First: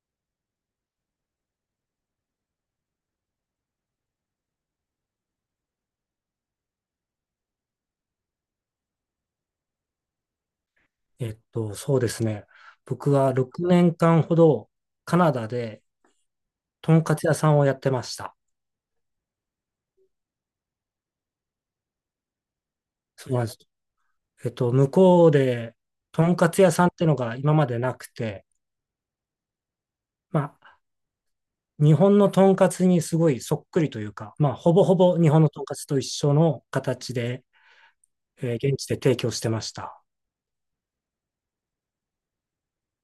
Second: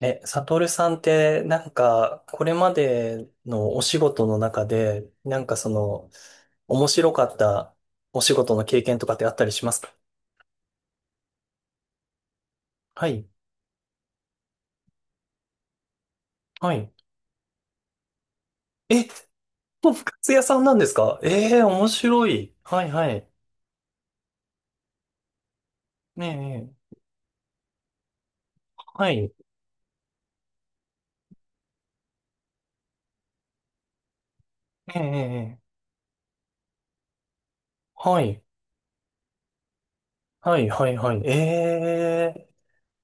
え、サトルさんって、なんか、これまでのお仕事の中で、なんかその、面白かったお仕事の経験とかってあったりしますか？そうですね。は僕い、は6年間ほどカナダではい。とんかつ屋さんをやってました。え、とんか屋さんなんですか？ええー、面白い。はい、はい。そうなんです。向こうでとねんかつ屋さんっえ、ええてのが今までなくて、はい、まあ、日本のとんかつにすごいそっくりというか、まあ、ほぼほええ、えぼえ日本のえとんかえつと一緒の形で、はい、現地で提供してました。はい、はい、はい。ええ、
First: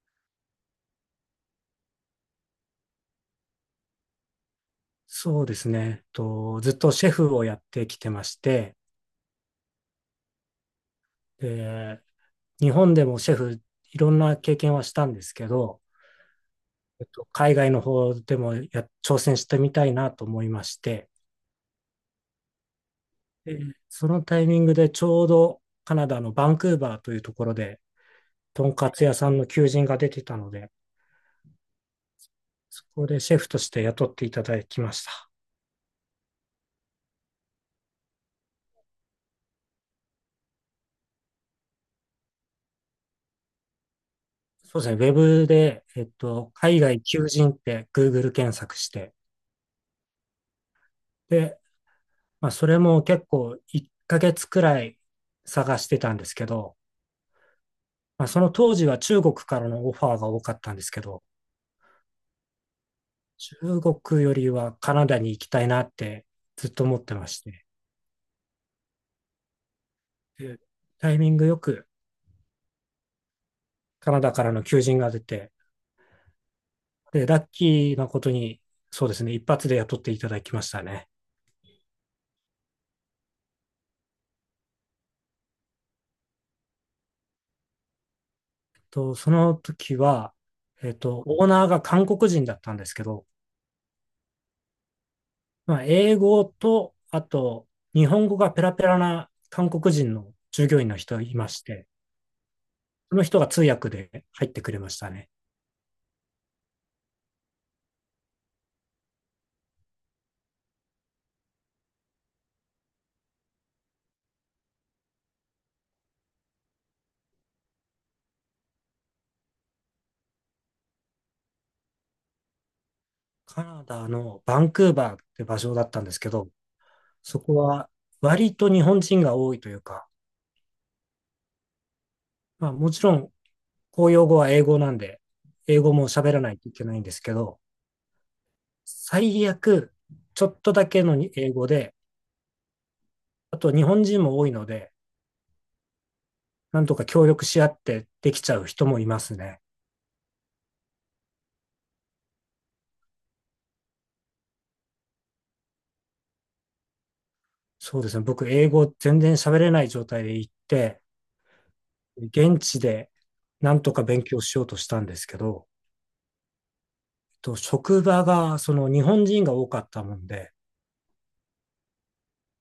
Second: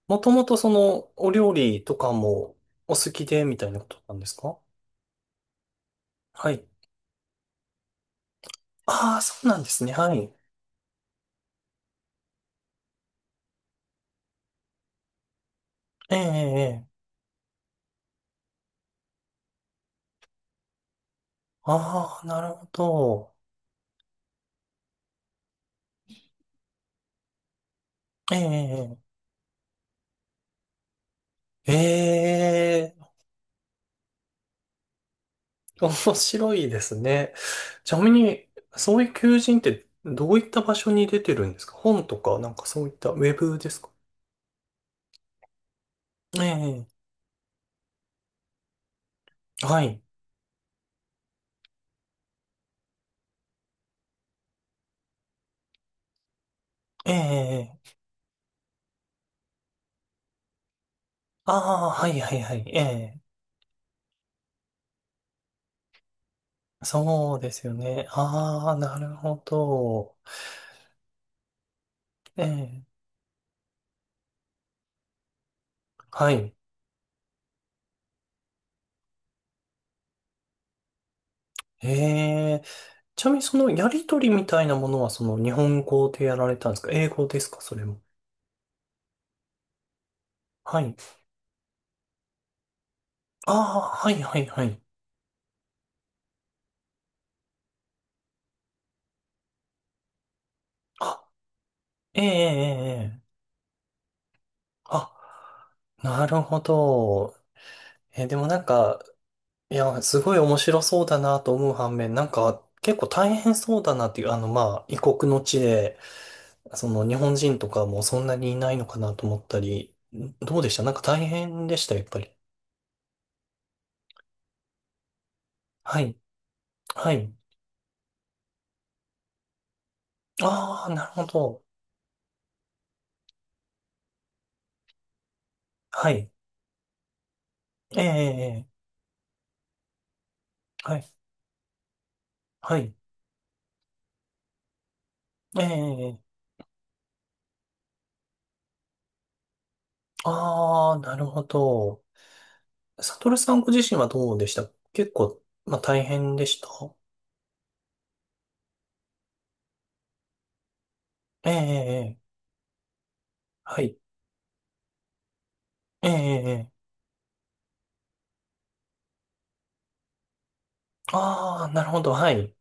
もともとその、お料理とかもお好きで、みたいなことなんですか？そうですね。はい。ずっとシェフをやってきてまして、ああ、そうなんですね。はい。で日本でもシェフいろんな経験はしたんですけど、ええ、ええ。ええ海外の方でも挑戦してみたいなと思いまして、ああ、なるほど。でそのタイミングでちょうどカナダのバンクーバーというところで、えとんかつ屋え、さんの求人が出てたので、えそこえ、でシェフとして雇っていただきました。面白いですね。ちなみに、そういう求人ってどういった場所に出てるんですか？本とか、なんかそういったウェブですか？そうですね、ウェブで、海え外求人って Google 検索して、え、はい。で、まあ、それも結構1ヶ月くらい探してたんですけど、ええ、まあ、その当時は中国からのオファーが多かったんですけど、ああ、はいはいはい。ええ、中国よりはカナダに行きたいなってずっと思ってまそうしでて、すよね。ああ、なるほど。でタイミングよくええ、カナダからの求人が出て、はい。で、ラッキーなことに、そうですね、一発で雇っていただきましたね。ええ、ちなみにそのやりとりみたいなものはその日本語でやられたんですか？英語ですか？それも。と、その時は、はい。オーナーが韓国人だったんですけど、ああ、はいはいはい。まあ、英語と、あと、日本語がペラペラな韓国人の従業員の人があ、いまして、ええええそえのえ人が通訳で入ってくれましたね。あ、なるほど。え、でもなんか、いや、すごい面白そうだなと思う反面、なんか、結構大変そうだなっていう、あの、まあ、異国の地で、その日本人とかもそんなにいないのかなと思ったり、どうでした？なんか大変でした、やっぱり。カナダのバンクーバーって場所だっはたんでい。すけど、はい。そこは割と日本人が多いというか、ああ、なるほど。まあもちろん公用語は英語なんで、英語もはい。喋らないといけないんですけど、ええええええ最悪ちょっとだはけい。の英語で、はい。あと日本人も多いので、ええええええなんとか協力し合ってできちゃう人もいますね。ああ、なるほど。サトルさんご自身はどうでした？結構、まあ、大変でしたそうですね。僕、英語全然喋れない状態で行って、ええ、ええ、ええ現地でなんはとい。か勉強しようとしたんですけど、ええ、ええ、ええ職場がその日本人が多かったもんで、ああ、なるほど、はい。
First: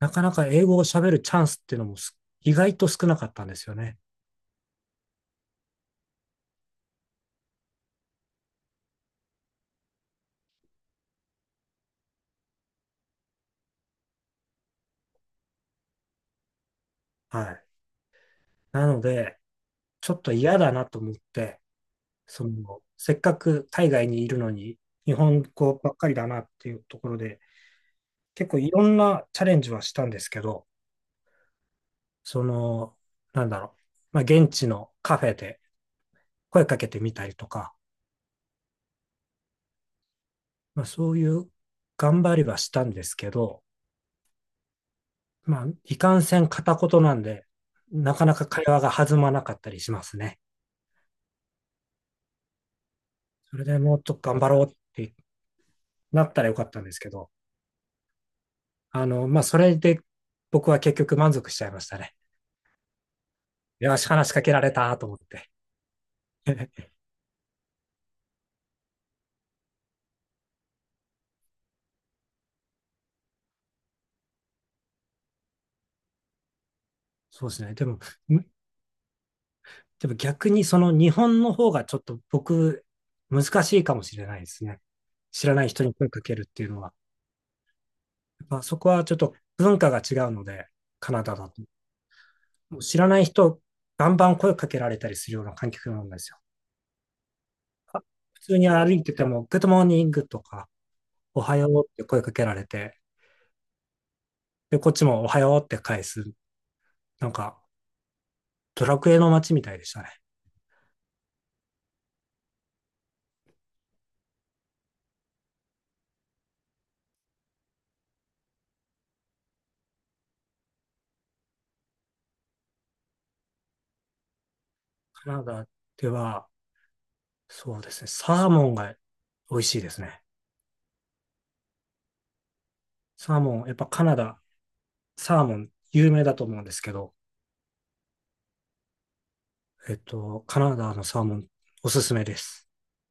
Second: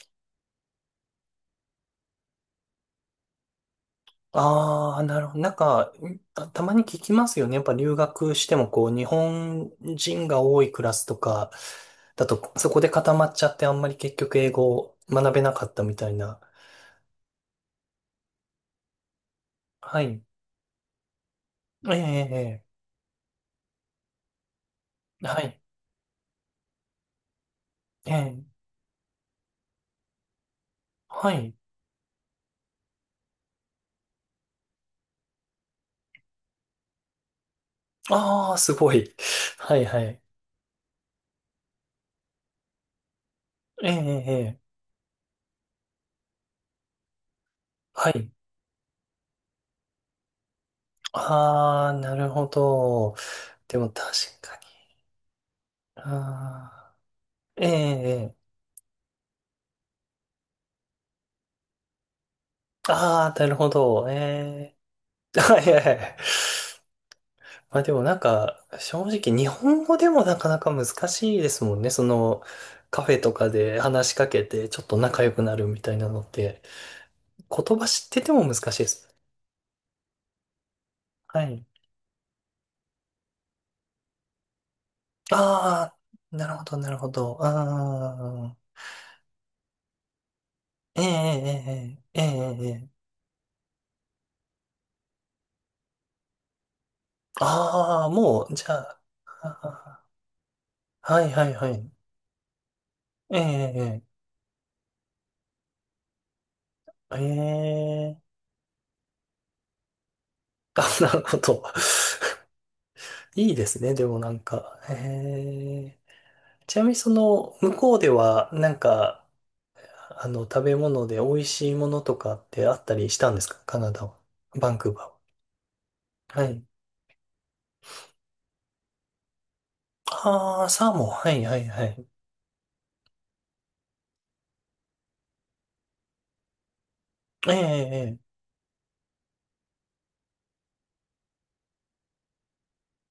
なかなか英語を喋るチャンスっていうのも意外と少なかったんですよね。ああ、なるほど。なんか、あたまに聞きますよね。やっぱ留学しても、こう、日本人が多いクラスとか、だと、そこで固まっちゃって、あんまり結局英語を学べなかったみたいな。はい。なので、はちょい。っと嫌だなと思って、ええ、そええ、の、せっかく海外にいるのに、日ええは本い。語ばっかりだなっていうところで、ええ、結構いろんなチャレンジはしたんですけど、はい。その、なんだろう、まあ、現地のカフェで声かけてみたりとか、ああ、すごい。はい、はい。まあ、そういう頑張りはしたんですけど、ええ、ええ、ええまあ、いかんせん片言なんで、はなかい。なか会話が弾まなかったりしますね。ああ、なるほど。それででもも確っと頑張かろうっに。てあなったらよかったんであ、すけど、ええ、ええ。あの、まあ、それで僕は結局満足しちゃいましたね。ああ、なるほよど。し、話しかけられえたと思っえ。て。あ、いやいやいや。まあでもなんか、正直日本語でもなかなか難しいですもんね。その、カフェとかで話しかけて、ちょっと仲良くなるみたいなのって、そうですね。言で葉も、知ってても難しいです。でも逆にその日は本のい。方がちょっと僕、難しいかもしれないですね。知らない人あに声かけあ、るなっるてほいうど、のなは。るほど。やあっあ、ぱそこはちょっと文化が違うので、ええ、カナダだと。ええ、ええ、ええ。もうえ知えらない人、バンバン声かけられたりするような環境なんですよ。ああ、普もう、通じにゃ歩あ、いてても、グッドモーニあングとか、あはいおはいはよはうい。って声かけられて、ええ、で、こっちもおはようって返す。えなんか、え、ええドラクエの街みたいでしたね。あ、なるほど。いいですね、でもなんか。ええ、ちなみにその、向こうでは、なんか、あの、食べ物で美味しいものとかってあったりしたんですか？カナダは。バンクーバカナダでーは。は、はい。そうですね、サーモンが美味しいですね。ああ、サーモン。はい、はい、はい。サーモン、やっぱカナダ、サーモン有名だと思うんですけど、ええ、カナダのサーモンおすすめです。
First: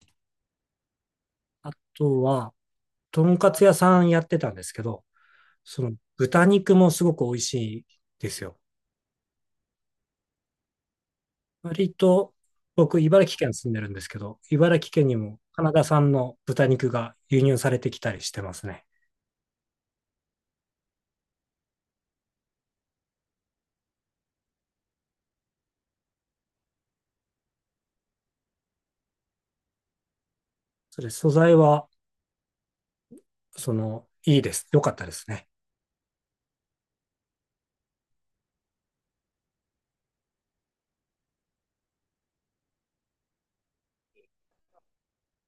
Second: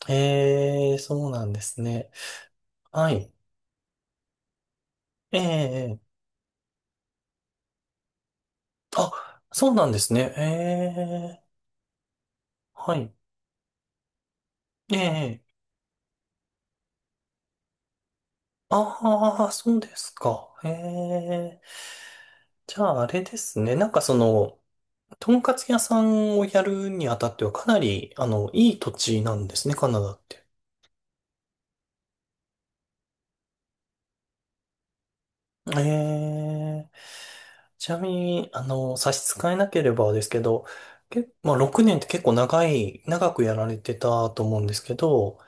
ええ、ええそうなんであすね。とは、はとい。んかつ屋さんやってたんですけど、えそのえ、ええ豚肉もすごく美味しいですよ。あ、そうなんですね。ええ、割と、は僕、い。茨城県住んでるんですけど、茨城え県にもえ、カナダ産の豚肉が輸入されてきたりしてますね。ああ、そうですか。ええ。じゃあ、あれですね。なんかその、とんかつ屋さんをやるにあたってはかなり、あの、いい土地なんですね、カナダって。そうです。素材は、その、いいです。良かったですね。ええ。ちなみに、あの、差し支えなければですけど、まあ、6年って結構長い、長くやられてたと思うんですけど、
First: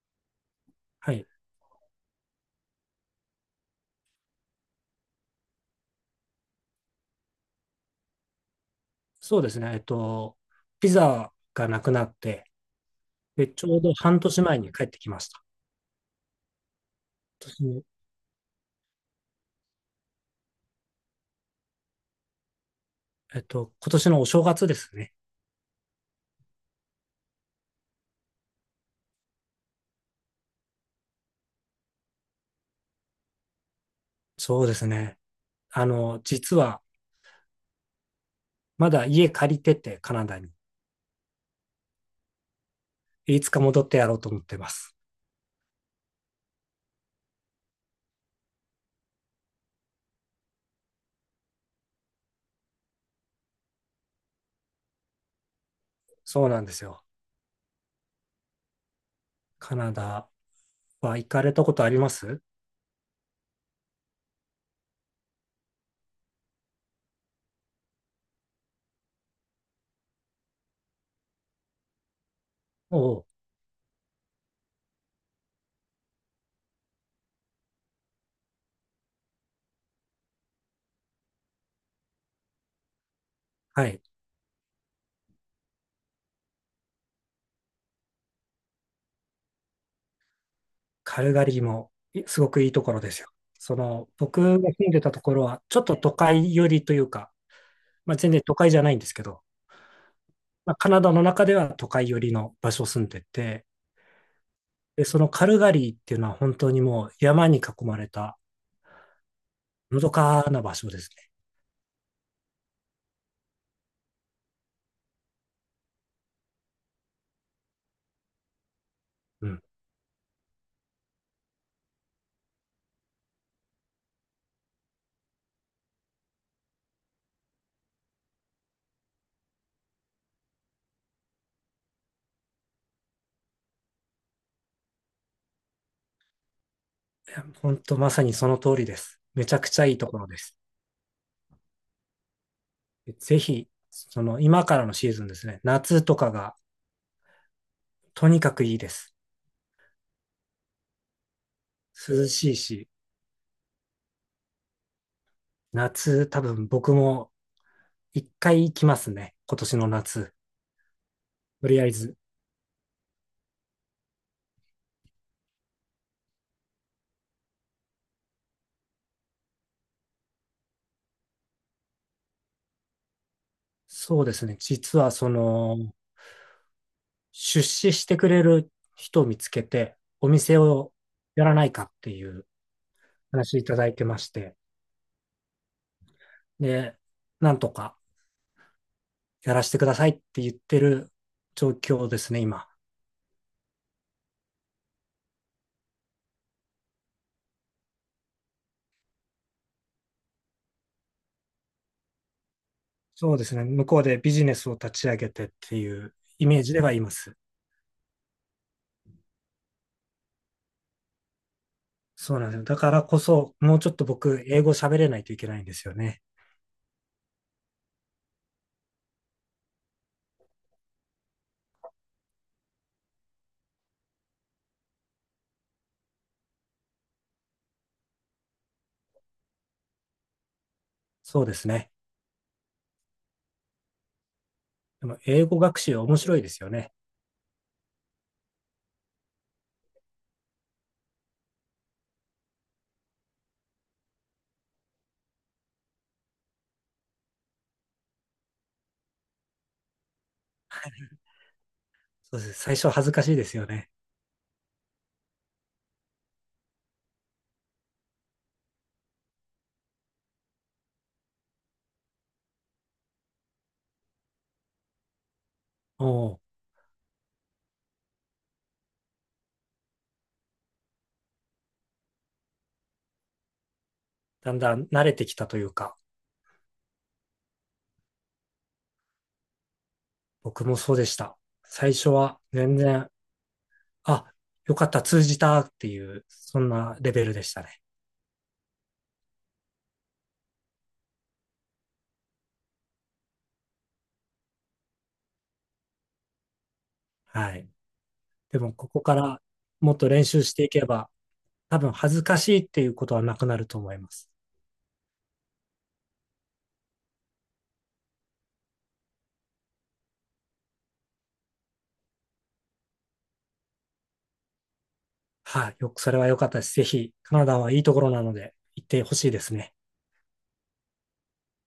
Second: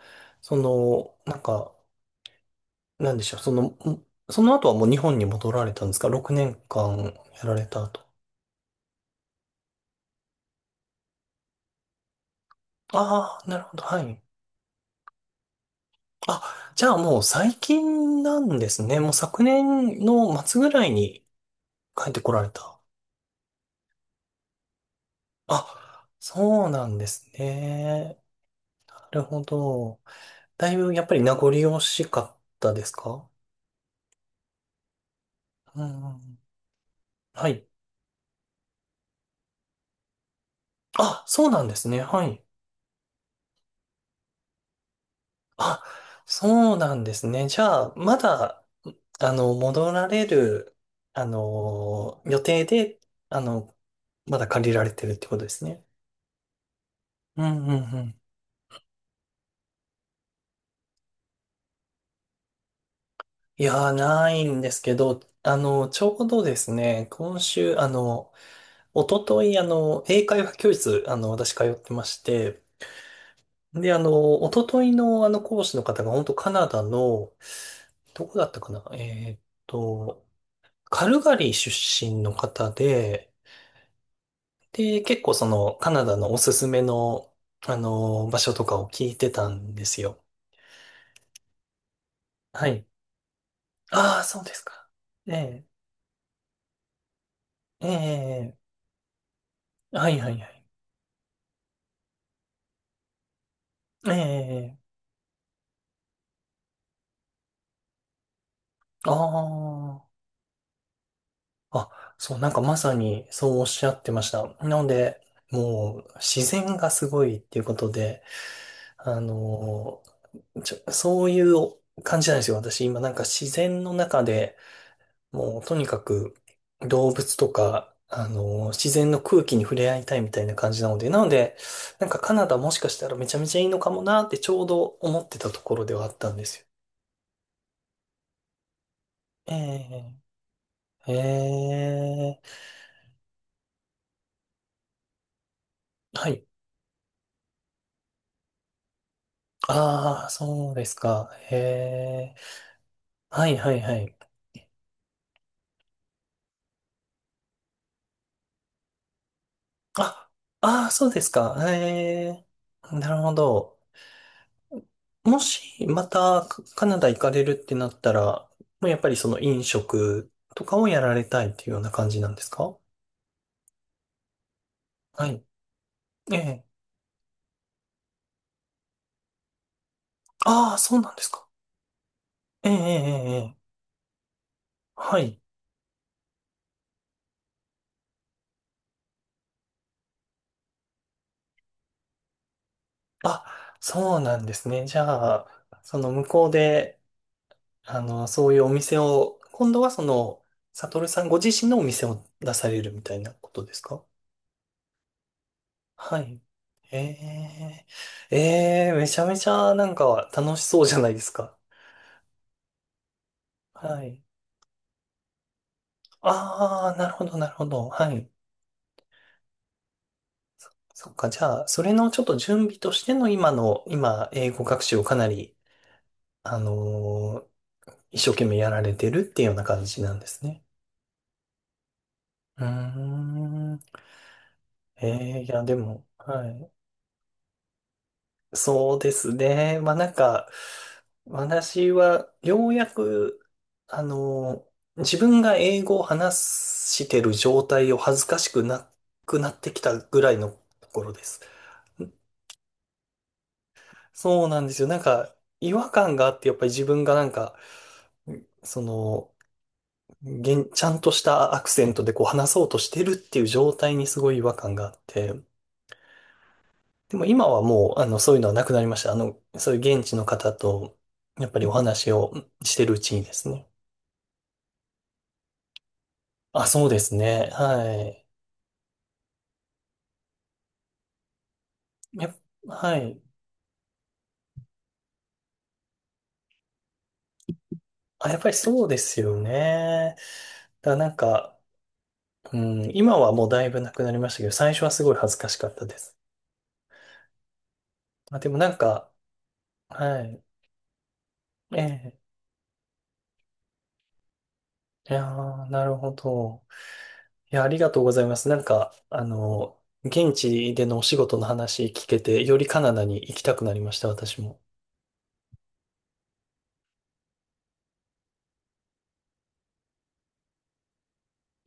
そはの、い。なんか、なんでしょう、その、その後はもう日本に戻られたんですか？ 6 年間やられた後。そうですね。えっと、ピザがなくなって、ああ、で、なるちほょうど、どはい。半年前に帰ってきました。あ、じゃあもう今最年の近なんですね。もう昨年の末ぐらいに帰ってこられた。えっと、今年のお正月ですね。あ、そうなんですね。なるほど。だいぶやっぱり名残惜しかったですか？そうですね。うあんうの、ん。実は、はい。まだ家借りてて、カナダに。あ、そうなんですね。はい。いつか戻ってやろうと思ってます。あ、そうなんですね。じゃあ、まだ、あの、戻られる、あの、予定で、あの、まだ借りられてるってことですね。そうなんですよ。うんうんうんカナダは行かれたことあります？いやー、ないんですけど、あの、ちょうどですね、今週、あの、一昨日あの、英会話教室、あの、私通ってまして、おう、で、あの、一昨日のあの、講師の方が、本当カナダの、どこだったかなと、カルガリー出身の方で、はい。で、結構その、カナダのおすすめの、あの、場所とかを聞いてたんですよ。カルガリーも、すごくはいいとい。ころですよ。その、ああ、そ僕うですが住か。んでたとえころは、え、ちょっと都会寄りというか、えまあ、全然都え、会じゃないんですけど、はいはいはい。まあ、カナダの中では都会寄りの場所を住んでて、ええで、そのカルガリーっていうのは本当にもう山に囲まれたあのどかな場所ですあ、あ、そう、なんかまさにそうおっしゃってました。なので、もう自然がすごいっていうことで、あね。うん。のちょ、そういう感じなんですよ。私今なんか自然の中でもうとにかく動物とか、自然の空気に触れ合いたいみたいな感じなので、なので、なんかカナダもしかしたらめちゃめちゃいいのかもなってちょうど思ってたところではあったんですよ。いや本当まさにその通りです。めちえゃくちゃいいところです。え、ええ、ぜひ、その今からのシーズンですね。夏とはかい。がとにかくいいです。ああ、そうですか。へ涼え。しいし、はいはいはい。夏多分僕も一回行きますね。今年のあ、夏。ああ、そうですか。とりあえず。ええ、なるほど。もし、また、カカナダ行かれるってなったら、もうやっぱりその飲食とかをやられたいっていうような感じなんですか？そうですね。実ははそい。の、ええ。出資してくれる人を見つけて、お店ああ、をそうなんですか。やらないかっていうええ、ええ、え話え。いただいてまして、はい。で、なんとかやらせてくださいって言ってる状況ですね、今。あ、そうなんですね。じゃあ、その向こうで、あの、そういうお店を、今度はその、サトルさんご自身のお店を出されるみたいそなうでこすね、とです向こうか？でビジネスを立ち上げてっていうはい。イメージではいます。えー、えー、めちゃめちゃなんか楽しそうじゃないですか。そうなんですよ。だからこそ、もうちょっはとい。僕、英語喋れないといけないんですよね。ああ、なるほど、なるほど。はい。そっか、じゃあ、それのちょっと準備としての今の、今、英語学習をかなり、あのー一生懸命やられてるっていうような感じなんですね。そうですね。うーん。でも、えー、英い語や、で学習も、面白いはですよい。ね。そうですね。まあなんか、私はようやく、あの、自分が英語を話してる状態を恥ずかしくなくなってきたぐらいのところです。そうです。最初恥ずかしいですよね。そうなんですよ。なんか、違和感があって、やっぱり自分がなんか、その、現ちゃんとしたアクセントでこう話そうとしてるっていう状態にすごい違和感があって、おお、でも今はもう、あの、そういうのはなくなりました。あの、そういう現地の方と、やっぱりお話をしてるうちにですね。だんだん慣れてきたというか。あ、そうですね。はい。僕もそうでした。最初や、は全は然、い。あ、よかった、通じたっていう、そんなレベルでしたね。あ、やっぱりそうですよね。だからなんか、うん、今はもうだいぶなくなりましたけど、最初はすごい恥ずかしかったです。はい。まあ、でもでなも、んここか、からもっとは練い。習していけば、え多分恥ずえ。かしいっていうことはなくなると思います。いやー、なるほど。いや、ありがとうございます。なんか、あの、現地でのお仕事の話聞けて、よりカナダに行きたくなりました、私も。はい。よく、それは良かったです。ぜひ、カナダはいいところなので、行ってほしいですね。